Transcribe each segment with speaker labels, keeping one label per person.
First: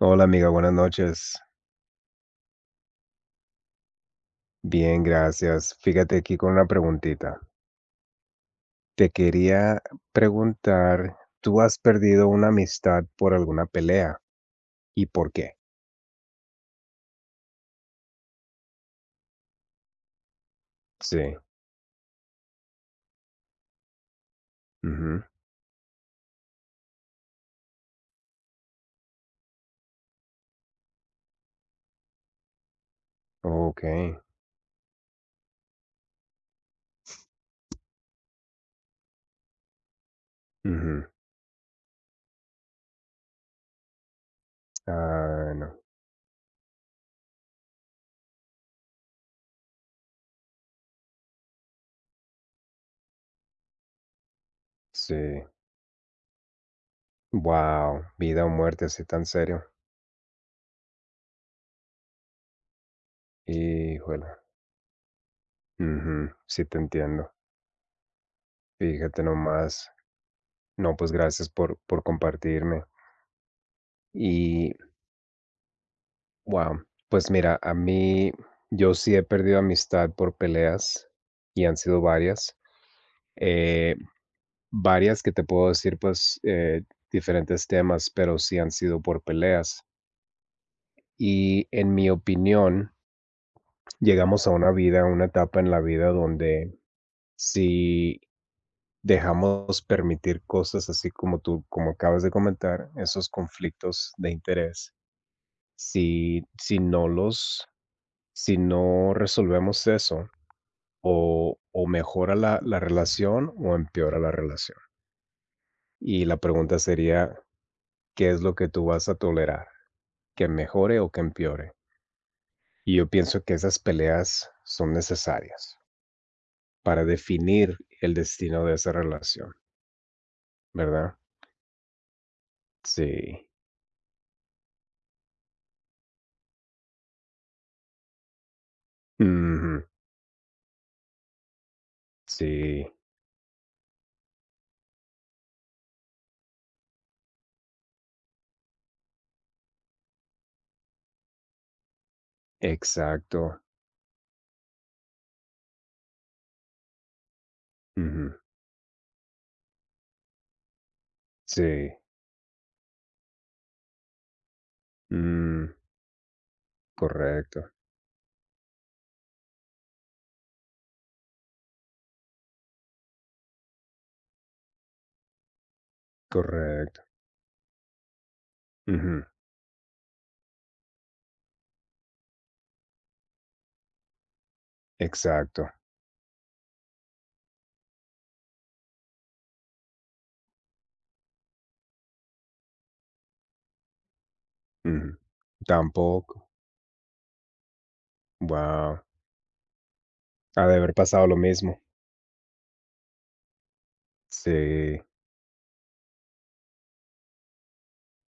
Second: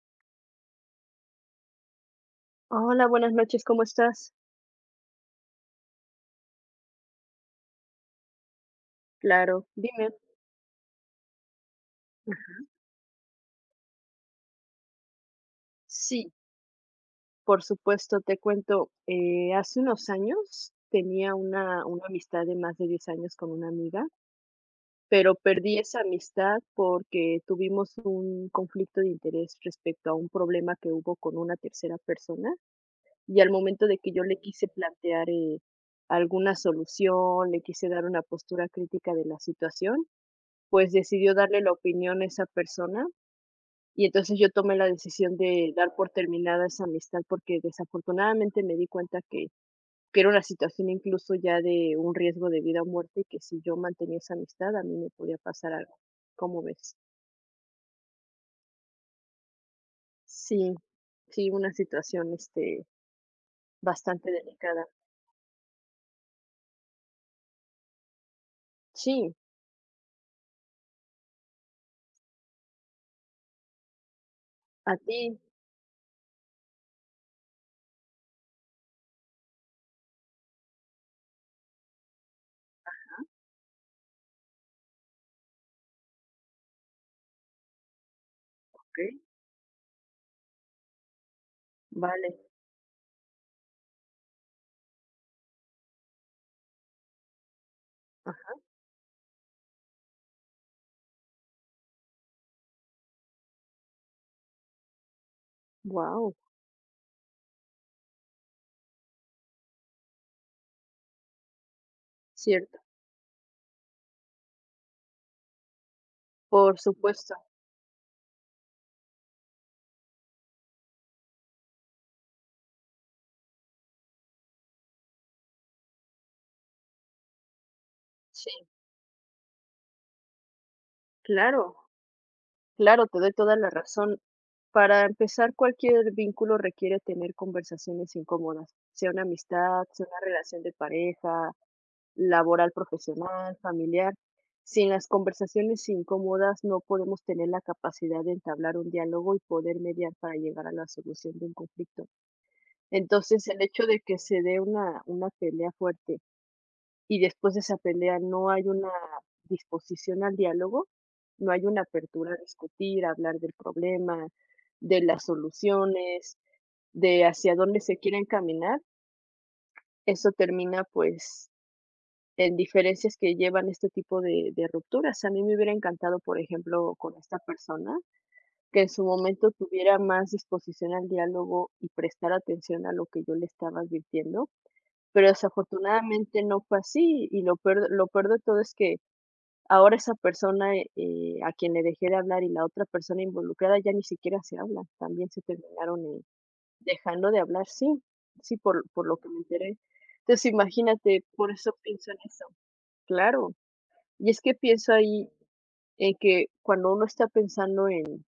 Speaker 1: Hola, amiga, buenas noches.
Speaker 2: Hola, buenas noches, ¿cómo estás?
Speaker 1: Bien, gracias. Fíjate aquí con una preguntita. Te
Speaker 2: Claro,
Speaker 1: quería
Speaker 2: dime.
Speaker 1: preguntar, ¿tú has perdido una
Speaker 2: Ajá.
Speaker 1: amistad por alguna pelea? ¿Y por qué?
Speaker 2: Sí. Por supuesto, te cuento, eh, hace unos años tenía
Speaker 1: Sí.
Speaker 2: una una amistad de más de 10 años con una amiga
Speaker 1: Ujú.
Speaker 2: pero perdí esa amistad porque tuvimos un conflicto de interés respecto a un problema que hubo con una tercera persona, y al momento de que
Speaker 1: Okey.
Speaker 2: yo le quise plantear, eh, alguna solución, le quise dar una postura crítica de la situación, pues
Speaker 1: Ujú.
Speaker 2: decidió darle la opinión a esa persona, y entonces, yo tomé la decisión
Speaker 1: Ah,
Speaker 2: de
Speaker 1: no.
Speaker 2: dar por terminada esa amistad, porque desafortunadamente me di cuenta que que era una situación, incluso, ya de un riesgo de vida o muerte y que si yo mantenía esa amistad a mí me podía
Speaker 1: Sí.
Speaker 2: pasar algo, ¿cómo ves?
Speaker 1: Guau. Vida o muerte, ¿así tan serio?
Speaker 2: Sí, sí, una situación, este,
Speaker 1: Híjole.
Speaker 2: bastante delicada.
Speaker 1: Ujú, sí, te entiendo. Fíjate
Speaker 2: Sí.
Speaker 1: nomás. No, pues, gracias por por compartirme. Y
Speaker 2: A ti.
Speaker 1: Wow, pues, mira, a mí yo sí he perdido amistad por peleas, y han sido varias,
Speaker 2: Ajá.
Speaker 1: eh, varias, que te puedo decir, pues, eh, diferentes temas, pero sí han sido
Speaker 2: Okey.
Speaker 1: por peleas. Y, en mi
Speaker 2: Vale.
Speaker 1: opinión llegamos a una vida, a una etapa en la vida donde si
Speaker 2: Aja.
Speaker 1: dejamos permitir cosas así como tú, como acabas de comentar, esos conflictos de interés,
Speaker 2: Guau.
Speaker 1: si si no los si no resolvemos eso o o mejora la la
Speaker 2: Cierto.
Speaker 1: relación o empeora la relación. Y la
Speaker 2: Por
Speaker 1: pregunta
Speaker 2: supuesto.
Speaker 1: sería, ¿qué es lo que tú vas a tolerar? ¿Que mejore o que empeore? Y yo pienso que esas peleas son necesarias para definir el destino
Speaker 2: Sí.
Speaker 1: de esa relación. ¿Verdad?
Speaker 2: Claro. Claro, te doy
Speaker 1: Sí.
Speaker 2: toda la razón. Para empezar, cualquier vínculo requiere tener conversaciones incómodas, sea una amistad,
Speaker 1: Ujú.
Speaker 2: sea una relación de pareja, laboral,
Speaker 1: Sí.
Speaker 2: profesional, familiar. Sin las conversaciones incómodas, no podemos tener la capacidad de entablar un diálogo y poder mediar para llegar a la solución de un conflicto. Entonces,
Speaker 1: Exacto.
Speaker 2: el hecho de que se dé una una pelea fuerte y después de esa pelea
Speaker 1: Ujú.
Speaker 2: no hay una disposición al diálogo, no hay una
Speaker 1: Sí.
Speaker 2: apertura a discutir, hablar del problema, de las
Speaker 1: Mm.
Speaker 2: soluciones, de hacia
Speaker 1: Correcto.
Speaker 2: dónde se quiere encaminar. Eso termina, pues, en diferencias que llevan a este tipo de de rupturas. A mí me hubiera encantado, por ejemplo,
Speaker 1: Correcto.
Speaker 2: con esta persona, que en su
Speaker 1: Ujú.
Speaker 2: momento tuviera más disposición al diálogo y prestar atención a lo que yo le estaba advirtiendo, pero,
Speaker 1: Exacto.
Speaker 2: desafortunadamente, no fue así, y lo peor lo peor de todo es que ahora esa persona, e eh, a quien le dejé de hablar y la otra persona involucrada ya ni siquiera se hablan,
Speaker 1: Ujú.
Speaker 2: también se terminaron, eh,
Speaker 1: Tampoco.
Speaker 2: dejando de hablar. Sí, sí, por l
Speaker 1: Wao.
Speaker 2: por lo que me enteré. Entonces,
Speaker 1: Ha de haber
Speaker 2: imagínate,
Speaker 1: pasado lo
Speaker 2: por eso
Speaker 1: mismo.
Speaker 2: pienso en eso. Claro. Y es que pienso
Speaker 1: Sí.
Speaker 2: ahí en que cuando uno está pensando en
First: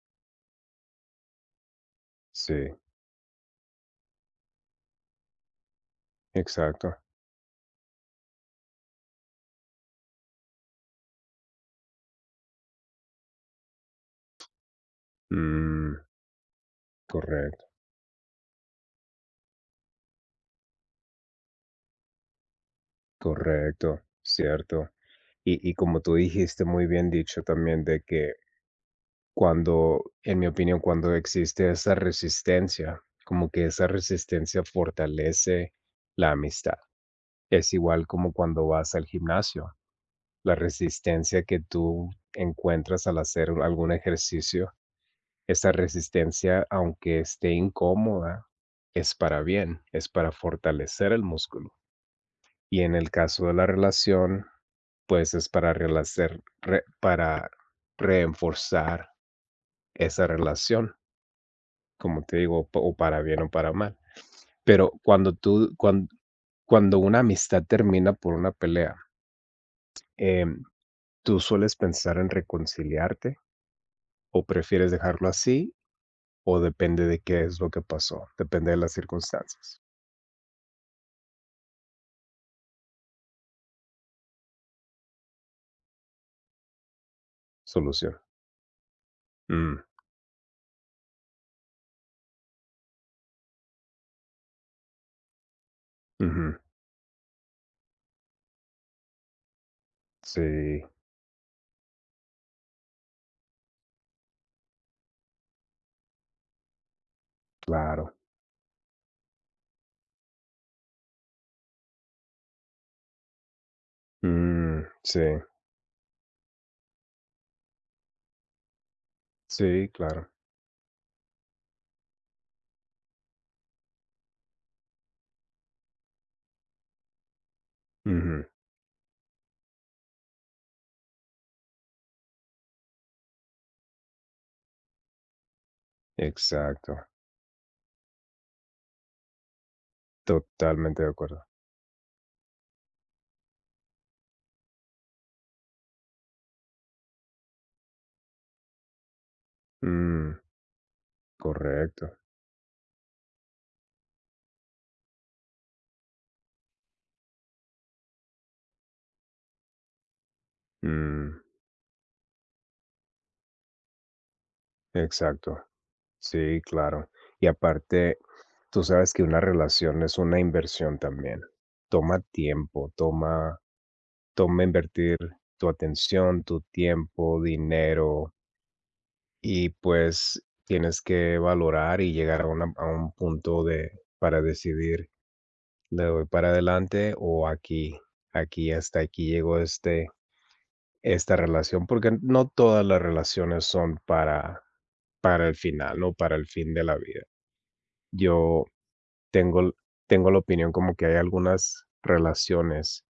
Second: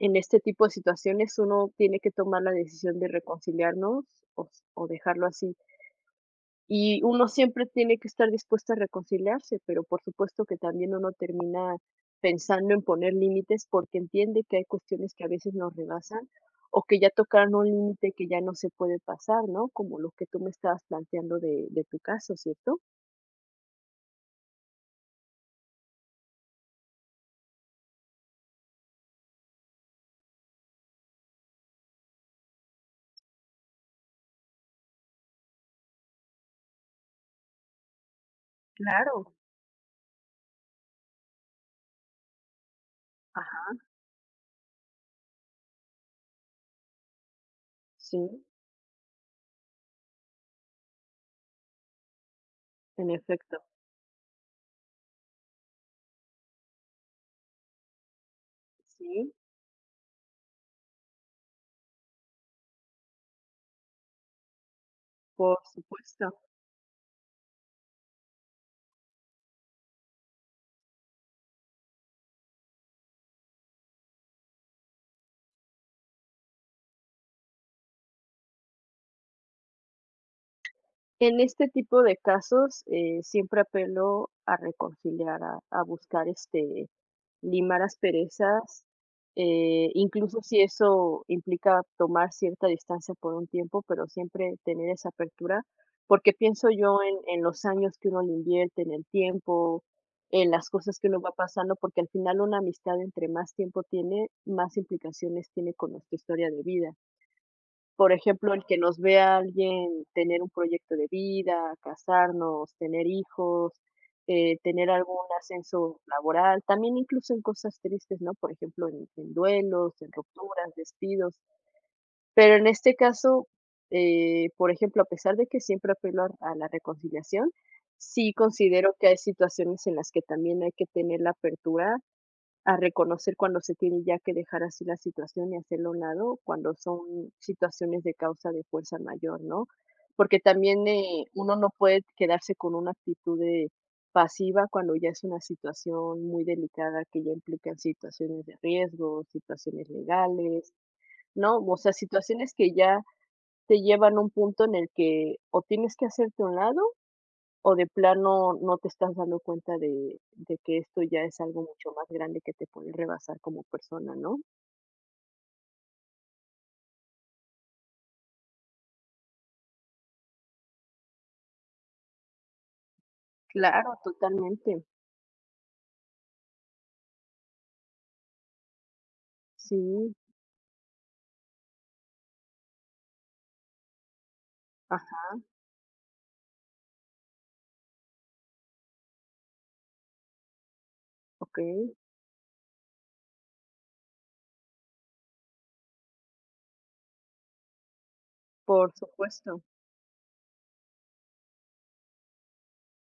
Speaker 2: en este tipo de situaciones uno tiene que tomar la
Speaker 1: Sí.
Speaker 2: decisión de reconciliarnos o s o dejarlo así.
Speaker 1: Exacto.
Speaker 2: Y uno siempre tiene que estar dispuesto a reconciliarse, pero por supuesto que también uno termina pensando en poner límites, porque entiende que hay cuestiones que a veces nos
Speaker 1: Mm.
Speaker 2: rebasan o que ya tocaron un
Speaker 1: Correcto.
Speaker 2: límite que ya no se puede pasar, ¿no? Como lo que tú me estabas planteando de de tu caso. ¿Cierto?
Speaker 1: Correcto, cierto. Y y como tú dijiste, muy bien dicho también de que cuando, en mi opinión, cuando existe esa resistencia, como que esa resistencia fortalece la amistad. Es igual como cuando vas al
Speaker 2: Claro.
Speaker 1: gimnasio, la resistencia que tú encuentras al hacer
Speaker 2: Ajá.
Speaker 1: algún ejercicio, esa resistencia, aunque esté
Speaker 2: Sí.
Speaker 1: incómoda, es para bien, es para fortalecer el músculo. Y en
Speaker 2: En
Speaker 1: el caso de
Speaker 2: efecto.
Speaker 1: la relación, pues, es para relacer re para reforzar
Speaker 2: Sí.
Speaker 1: esa relación como te digo, o o para bien o para mal. Pero, cuando
Speaker 2: Por
Speaker 1: tú cuan
Speaker 2: supuesto.
Speaker 1: cuando una amistad termina por una pelea em, ¿tú sueles pensar en reconciliarte, o prefieres dejarlo así, o depende de qué es lo que pasó, depende de las circunstancias?
Speaker 2: En este tipo de casos, eh, siempre apelo a reconciliar, a a buscar, este, limar
Speaker 1: Solución.
Speaker 2: asperezas,
Speaker 1: Mm.
Speaker 2: eh, incluso si eso implica tomar cierta distancia por un tiempo, pero siempre tener esa apertura, porque
Speaker 1: Ujú.
Speaker 2: pienso yo en en los años que uno le invierte, en el tiempo, en las
Speaker 1: Si.
Speaker 2: cosas que uno va pasando, porque al final una amistad, entre más tiempo tiene, más implicaciones tiene con nuestra historia de vida. Por
Speaker 1: Claro.
Speaker 2: ejemplo, el que nos vea alguien tener un proyecto de vida, casarnos, tener hijos, eh,
Speaker 1: Mm,
Speaker 2: tener algún
Speaker 1: sí.
Speaker 2: ascenso laboral, también incluso en cosas tristes, ¿no? Por ejemplo, en en
Speaker 1: Sí,
Speaker 2: duelos, en
Speaker 1: claro.
Speaker 2: rupturas, despidos. Pero en este caso, eh, por ejemplo, a pesar de que siempre apelo a l a la reconciliación, sí
Speaker 1: Ujú.
Speaker 2: considero que hay situaciones en las que también hay que tener la apertura a reconocer cuando se tiene ya que dejar así la situación y hacerlo a un lado cuando
Speaker 1: Exacto.
Speaker 2: son situaciones de causa de fuerza mayor, ¿no? Porque también
Speaker 1: Totalmente de
Speaker 2: eh,
Speaker 1: acuerdo.
Speaker 2: uno no puede quedarse con una actitud de pasiva, cuando ya es una situación muy delicada que ya implican situaciones de riesgo, situaciones
Speaker 1: Mm.
Speaker 2: legales, ¿no? O sea,
Speaker 1: Correcto.
Speaker 2: situaciones que ya te llevan un punto en el que, o tienes que hacerte a un lado o de plano no te estás dando cuenta de de que esto ya es
Speaker 1: Mm.
Speaker 2: algo mucho más grande, que te pueden rebasar como persona, ¿no?
Speaker 1: Exacto. Sí, claro, y aparte, tú sabes que una relación es una inversión también, toma tiempo, toma
Speaker 2: Claro,
Speaker 1: toma
Speaker 2: totalmente.
Speaker 1: invertir tu atención, tu tiempo, dinero. Y
Speaker 2: Sí.
Speaker 1: pues, tienes que valorar y llegar a una a un punto de para decidir,
Speaker 2: Ajá.
Speaker 1: le doy para adelante o aquí aquí hasta aquí llegó este esta relación,
Speaker 2: Okey.
Speaker 1: porque no todas las relaciones son para para el final, no para el fin de la vida. Yo
Speaker 2: Por
Speaker 1: tengo
Speaker 2: supuesto.
Speaker 1: l tengo la opinión como que hay algunas relaciones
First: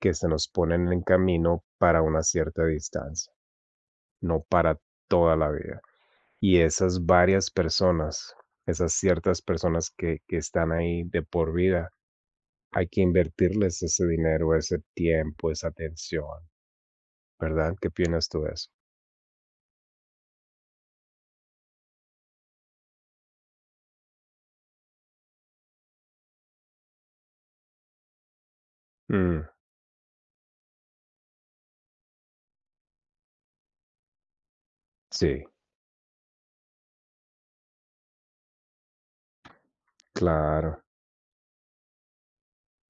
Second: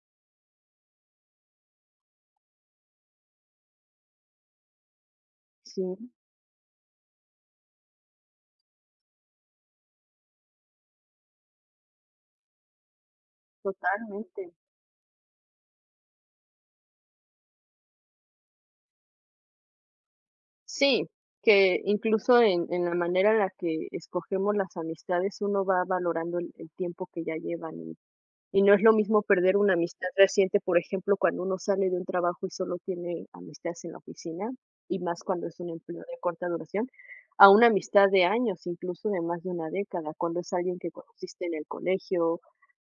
Speaker 1: que se nos ponen en camino para una cierta distancia, no para toda la vida,
Speaker 2: Sí.
Speaker 1: y esas varias personas, esas ciertas personas que que están ahí de por vida, hay que invertirles ese
Speaker 2: Totalmente.
Speaker 1: dinero, ese tiempo, esa atención, ¿verdad? ¿Qué opinas tú de eso?
Speaker 2: Sí, que incluso en en la manera en la que escogemos las amistades uno va valorando el el tiempo que ya llevan, y no es lo mismo
Speaker 1: Mm.
Speaker 2: perder una amistad reciente, por ejemplo, cuando uno sale de un trabajo y solo tiene amistades en la oficina, y más
Speaker 1: Sí.
Speaker 2: cuando es un empleo de corta duración, a una amistad de años, incluso de más de una década, cuando es alguien
Speaker 1: Claro.
Speaker 2: que conociste en el colegio,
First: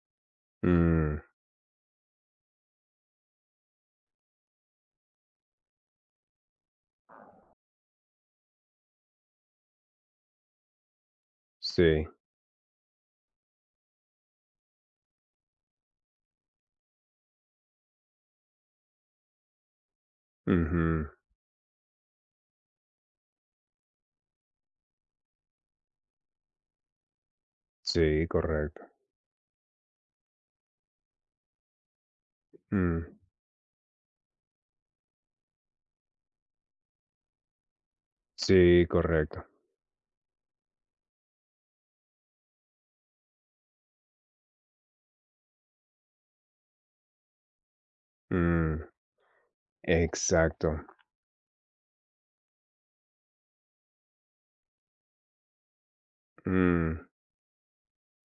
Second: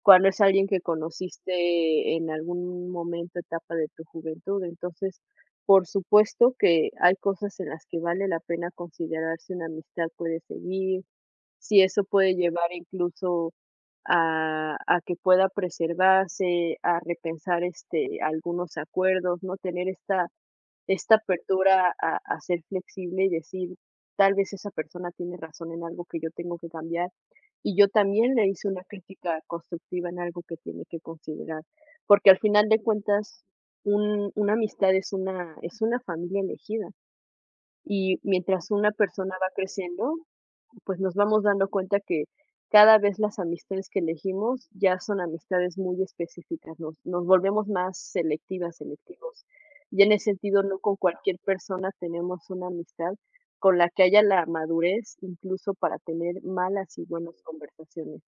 Speaker 2: cuando es alguien que
Speaker 1: Mm.
Speaker 2: conociste en algún momento, etapa de tu juventud, entonces, por supuesto que hay cosas en las que vale la pena considerar si una amistad puede seguir, si eso
Speaker 1: Sí.
Speaker 2: puede llevar incluso a a que pueda preservarse, a repensar, este, algunos acuerdos, ¿no?, tener esta
Speaker 1: Ujú.
Speaker 2: esta apertura a a ser flexible y decir, tal vez esa persona tiene razón en algo que yo tengo que cambiar, y yo
Speaker 1: Sí,
Speaker 2: también le hice una
Speaker 1: correcto.
Speaker 2: crítica constructiva en algo que tiene que considerar, porque al final de
Speaker 1: Mm.
Speaker 2: cuentas un una amistad es una es una familia elegida, y mientras
Speaker 1: Sí,
Speaker 2: una persona
Speaker 1: correcto.
Speaker 2: va creciendo, pues nos vamos dando cuenta que cada vez las amistades que elegimos ya son amistades muy específicas, nos nos volvemos más selectivas,
Speaker 1: Mm.
Speaker 2: selectivos, y en ese sentido, no
Speaker 1: Exacto.
Speaker 2: con cualquier persona tenemos una amistad con la que haya la madurez, incluso para tener malas
Speaker 1: Mm.
Speaker 2: y buenas conversaciones,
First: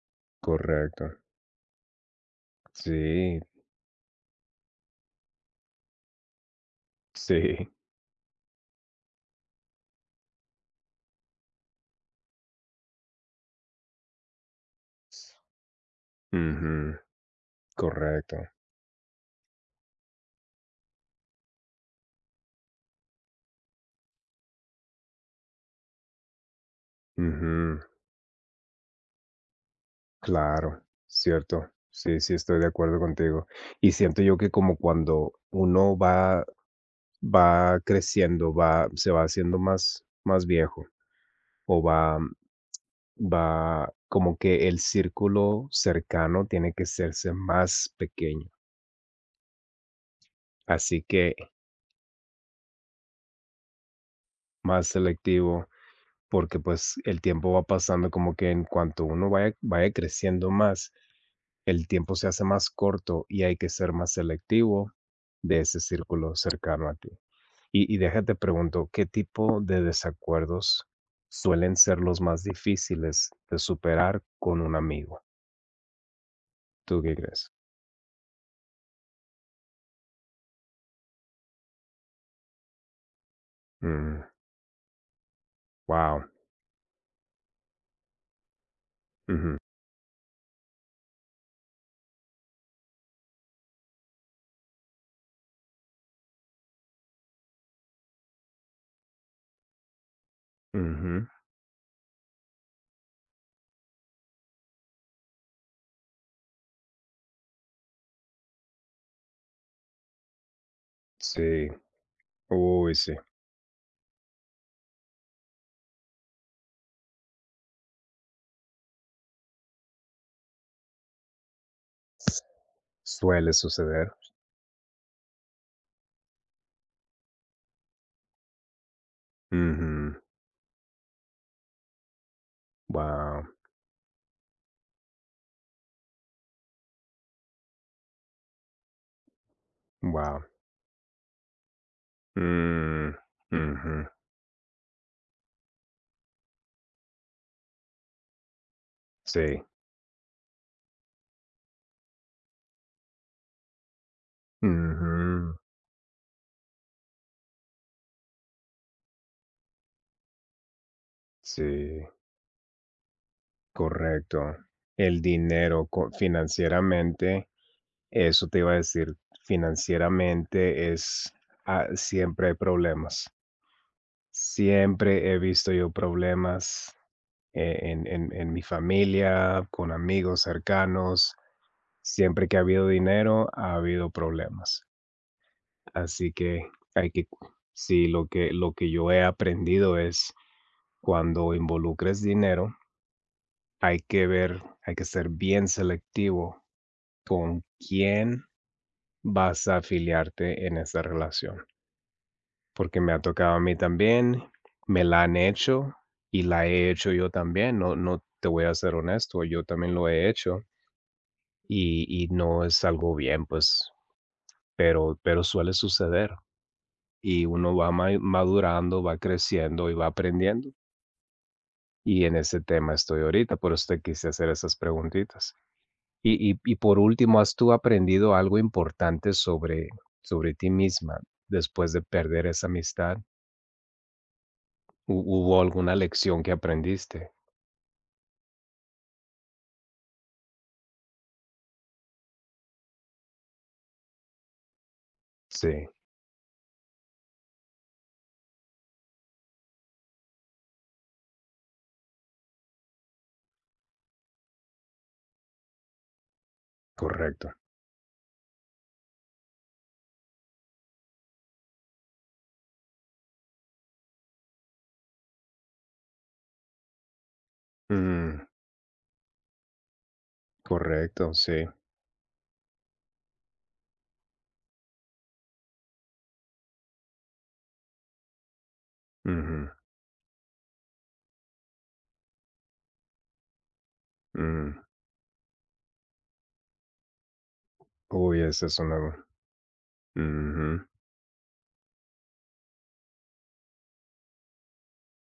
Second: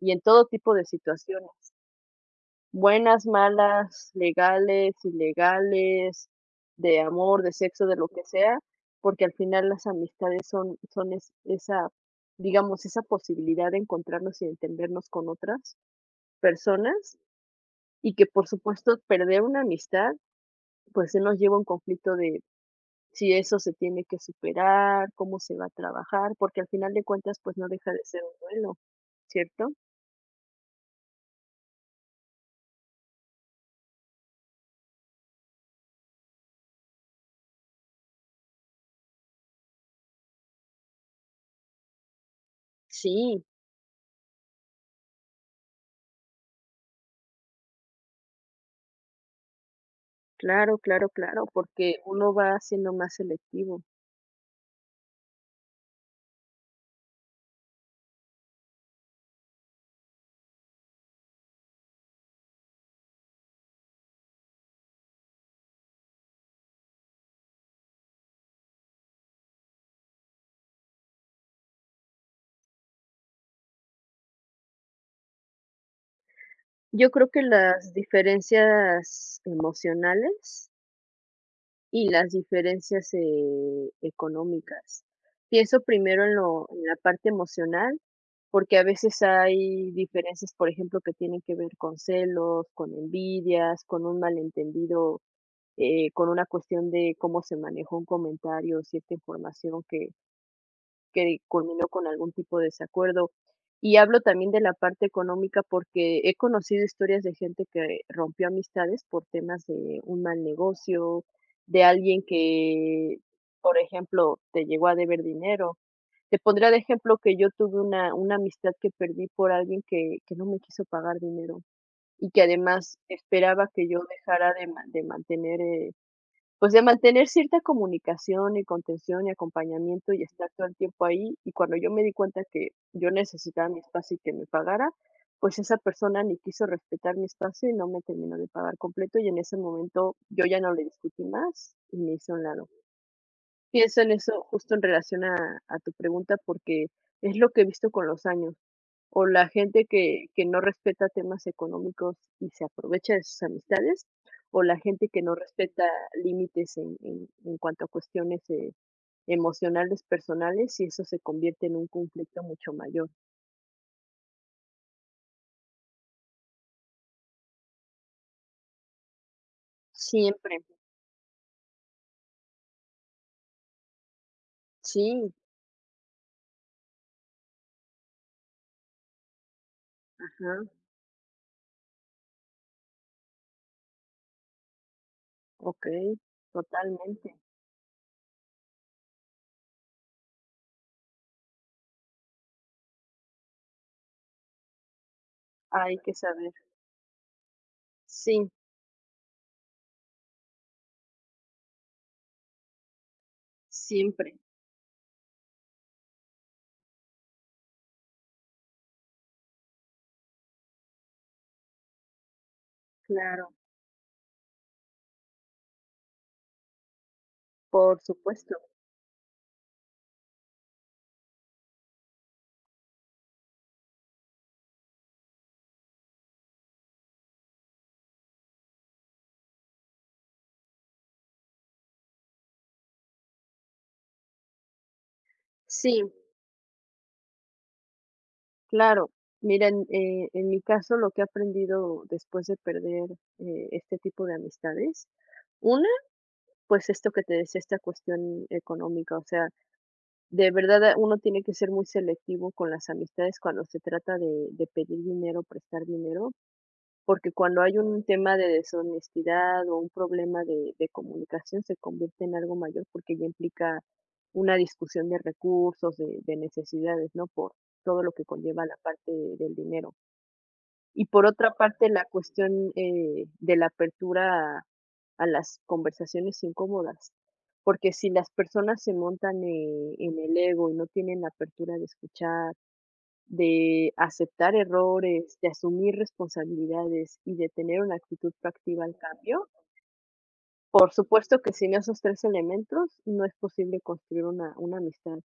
Speaker 2: y en todo tipo de
Speaker 1: Correcto.
Speaker 2: situaciones. Buenas,
Speaker 1: Sí.
Speaker 2: malas, legales, ilegales, de amor, de
Speaker 1: Sí.
Speaker 2: sexo, de lo que sea, porque al final las amistades son son es esa, digamos, esa posibilidad de encontrarnos y entendernos con otras
Speaker 1: Ujú.
Speaker 2: personas, y que
Speaker 1: Correcto.
Speaker 2: por supuesto perder una amistad, pues, si nos lleva a un conflicto de si eso se tiene que superar, cómo se va a trabajar, porque al final de cuentas, pues, no
Speaker 1: Ujú.
Speaker 2: deja de ser un duelo, ¿cierto?
Speaker 1: Claro, cierto. Sí, sí estoy de acuerdo contigo. Y siento yo que como cuando uno va va creciendo, va se va haciendo más más viejo, o va, mm
Speaker 2: Sí.
Speaker 1: va como que el círculo cercano tiene que hacerse más pequeño.
Speaker 2: Claro,
Speaker 1: Así
Speaker 2: claro,
Speaker 1: que
Speaker 2: claro, porque uno va siendo más selectivo.
Speaker 1: Más selectivo, porque, pues, el tiempo va pasando como que en cuanto uno va e va creciendo más, el tiempo se hace más corto y hay que ser más selectivo de ese círculo cercano a ti. Y y deja te pregunto, ¿qué tipo de desacuerdos suelen ser los más difíciles de superar con un amigo? ¿Tú
Speaker 2: Yo
Speaker 1: qué
Speaker 2: creo que
Speaker 1: crees?
Speaker 2: las diferencias emocionales y las diferencias, eh,
Speaker 1: Mm.
Speaker 2: económicas. Pienso primero
Speaker 1: Guau.
Speaker 2: en lo en la parte emocional, porque a veces
Speaker 1: Ujú.
Speaker 2: hay diferencias, por ejemplo, que tienen que ver con celos, con envidias, con un malentendido, eh, con una cuestión de cómo se manejó un comentario, cierta información que
Speaker 1: Ujú.
Speaker 2: que culminó con algún tipo de desacuerdo. Y hablo también de la parte económica, porque he conocido historias de gente que rompió amistades por temas de un mal negocio,
Speaker 1: Sí.
Speaker 2: de alguien
Speaker 1: Uy, sí.
Speaker 2: que, por ejemplo, te llegó a deber dinero. Te pondré de ejemplo que yo tuve una una amistad que perdí por alguien que que no me quiso pagar dinero y que además
Speaker 1: Suele
Speaker 2: esperaba que yo
Speaker 1: suceder.
Speaker 2: dejara de ma de mantener, eh, pues, de mantener cierta comunicación, y contención, y acompañamiento
Speaker 1: Ujú.
Speaker 2: y estar todo el tiempo ahí, y cuando yo me di cuenta que yo
Speaker 1: Guau.
Speaker 2: necesitaba mi espacio y que me pagara, pues esa persona ni quiso respetar mi espacio y no me terminó de pagar completo, y en ese momento yo
Speaker 1: Guau.
Speaker 2: ya no le discutí más, y me hice a un lado.
Speaker 1: Mm.
Speaker 2: Pienso
Speaker 1: Ujú.
Speaker 2: en eso justo en relación a a tu pregunta, porque es lo que he visto con los años, con la
Speaker 1: Sí.
Speaker 2: gente que que no respeta temas económicos y se aprovecha de sus amistades, o la gente que no
Speaker 1: Ujú.
Speaker 2: respeta límites en en en cuanto a cuestiones, eh, emocionales, personales y eso se convierte en un
Speaker 1: Sí.
Speaker 2: conflicto mucho mayor.
Speaker 1: Correcto. El dinero con financieramente, eso te iba a decir.
Speaker 2: Siempre.
Speaker 1: Financieramente es ah, siempre hay problemas. Siempre
Speaker 2: Sí.
Speaker 1: he visto yo problemas, eh, en en en mi familia, con amigos
Speaker 2: Ajá.
Speaker 1: cercanos. Siempre que ha habido dinero, ha habido problemas.
Speaker 2: Okey,
Speaker 1: Así que hay que
Speaker 2: totalmente.
Speaker 1: Sí, lo que lo que yo he aprendido es cuando involucres dinero hay que ver hay que ser bien
Speaker 2: Hay que saber.
Speaker 1: selectivo con quién
Speaker 2: Sí.
Speaker 1: vas a afiliarte en esa relación. Porque me ha tocado a mí
Speaker 2: Siempre.
Speaker 1: también, me la han hecho. Y la he hecho yo también. No, no, te voy a ser honesto, yo también lo he hecho. Y y no es algo bien,
Speaker 2: Claro.
Speaker 1: pues, pero pero suele suceder y uno va
Speaker 2: Por
Speaker 1: mae
Speaker 2: supuesto.
Speaker 1: madurando, va creciendo y va aprendiendo. Y en ese tema estoy ahorita, por eso te quise hacer esas preguntitas. Y y y por último, ¿has tú aprendido algo importante sobre sobre ti misma, después de perder esa amistad? ¿Hu hubo alguna
Speaker 2: Sí.
Speaker 1: lección que aprendiste?
Speaker 2: Claro, miren, eh, en mi caso lo que he aprendido después de perder este tipo de amistades, una,
Speaker 1: Sí.
Speaker 2: pues, esto que te decía, esta cuestión económica. O sea, de verdad, uno tiene que ser muy selectivo con las amistades cuando se trata de de pedir dinero, prestar dinero, porque
Speaker 1: Correcto.
Speaker 2: cuando hay un tema de deshonestidad, o un problema de de comunicación, se convierte en algo mayor, porque ya implica una discusión de recursos, de de necesidades, ¿no? Por todo lo que
Speaker 1: Ujú.
Speaker 2: conlleva la parte del dinero. Y por
Speaker 1: Correcto,
Speaker 2: otra
Speaker 1: sí.
Speaker 2: parte, la cuestión, eh, de la apertura a las conversaciones incómodas, porque si las personas se montan,
Speaker 1: Ujú.
Speaker 2: eh, en el ego, y no tienen la apertura de escuchar, de aceptar
Speaker 1: Uh.
Speaker 2: errores, de asumir responsabilidades, y de tener una actitud
Speaker 1: Uy eso es
Speaker 2: proactiva al
Speaker 1: sanador.
Speaker 2: cambio.
Speaker 1: Ujú.
Speaker 2: Por supuesto que, sin esos 3 elementos no es posible construir una una amistad.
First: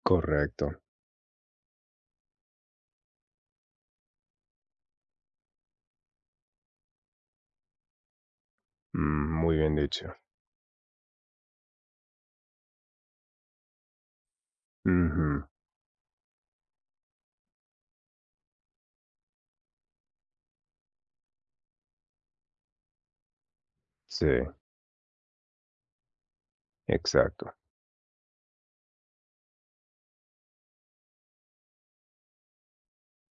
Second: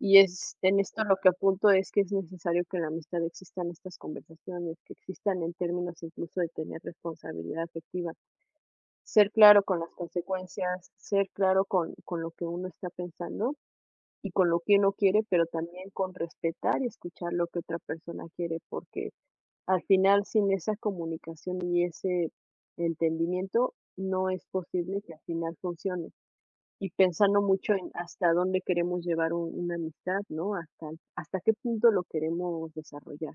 Speaker 2: Y es
Speaker 1: Correcto.
Speaker 2: en esto lo que apunto es que es necesario que en la amistad existan estas conversaciones, que existan en términos, incluso de tener responsabilidad efectiva.
Speaker 1: Mm,
Speaker 2: Ser
Speaker 1: muy
Speaker 2: claro
Speaker 1: bien
Speaker 2: con las
Speaker 1: dicho.
Speaker 2: consecuencias, ser claro con, con lo que uno está pensando, y con lo que uno quiere, pero
Speaker 1: Ujú.
Speaker 2: también con respetar, y escuchar lo que otra persona quiere. Porque, al final sin esa comunicación y ese entendimiento,
Speaker 1: Sí.
Speaker 2: no es posible que al final funcione. Y pensando
Speaker 1: Exacto.
Speaker 2: mucho en hasta dónde queremos llevar un una amistad, ¿no? Hasta hasta qué punto lo queremos desarrollar.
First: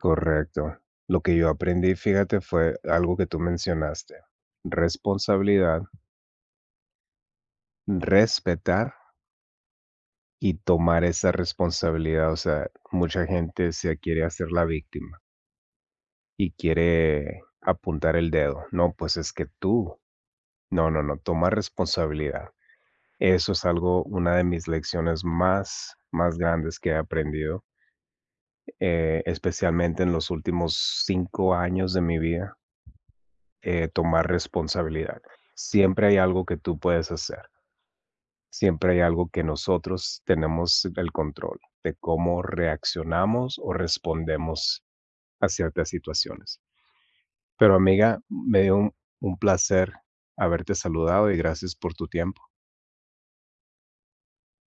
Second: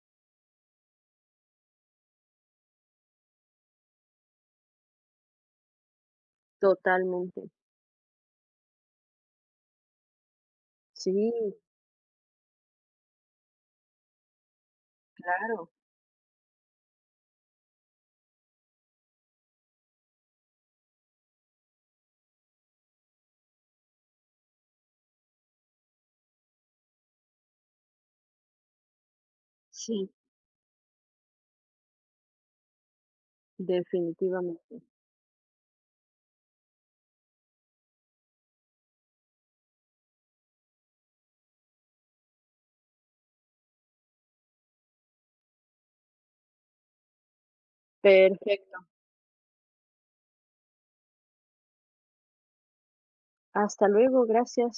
Speaker 1: Correcto. Lo que yo aprendí fíjate fue algo que tú mencionaste, responsabilidad.
Speaker 2: Totalmente.
Speaker 1: Respetar. Y tomar esa
Speaker 2: Sí.
Speaker 1: responsabilidad. O sea, mucha gente se quiere hacer la víctima.
Speaker 2: Claro.
Speaker 1: Y quiere apuntar el dedo. No, pues, es que tú. No, no, no, toma responsabilidad. Eso es algo una de mis lecciones más, más grandes que he aprendido. Eh, especialmente
Speaker 2: Sí.
Speaker 1: en los últimos 5 años de mi vida. Eh, tomar
Speaker 2: Definitivamente.
Speaker 1: responsabilidad. Siempre hay algo que tú puedes hacer. Siempre hay algo que nosotros tenemos el control de cómo reaccionamos, o respondemos a ciertas situaciones. Pero amiga, me dio
Speaker 2: Perfecto.
Speaker 1: un un placer haberte saludado, y gracias por tu tiempo.
Speaker 2: Hasta luego, gracias.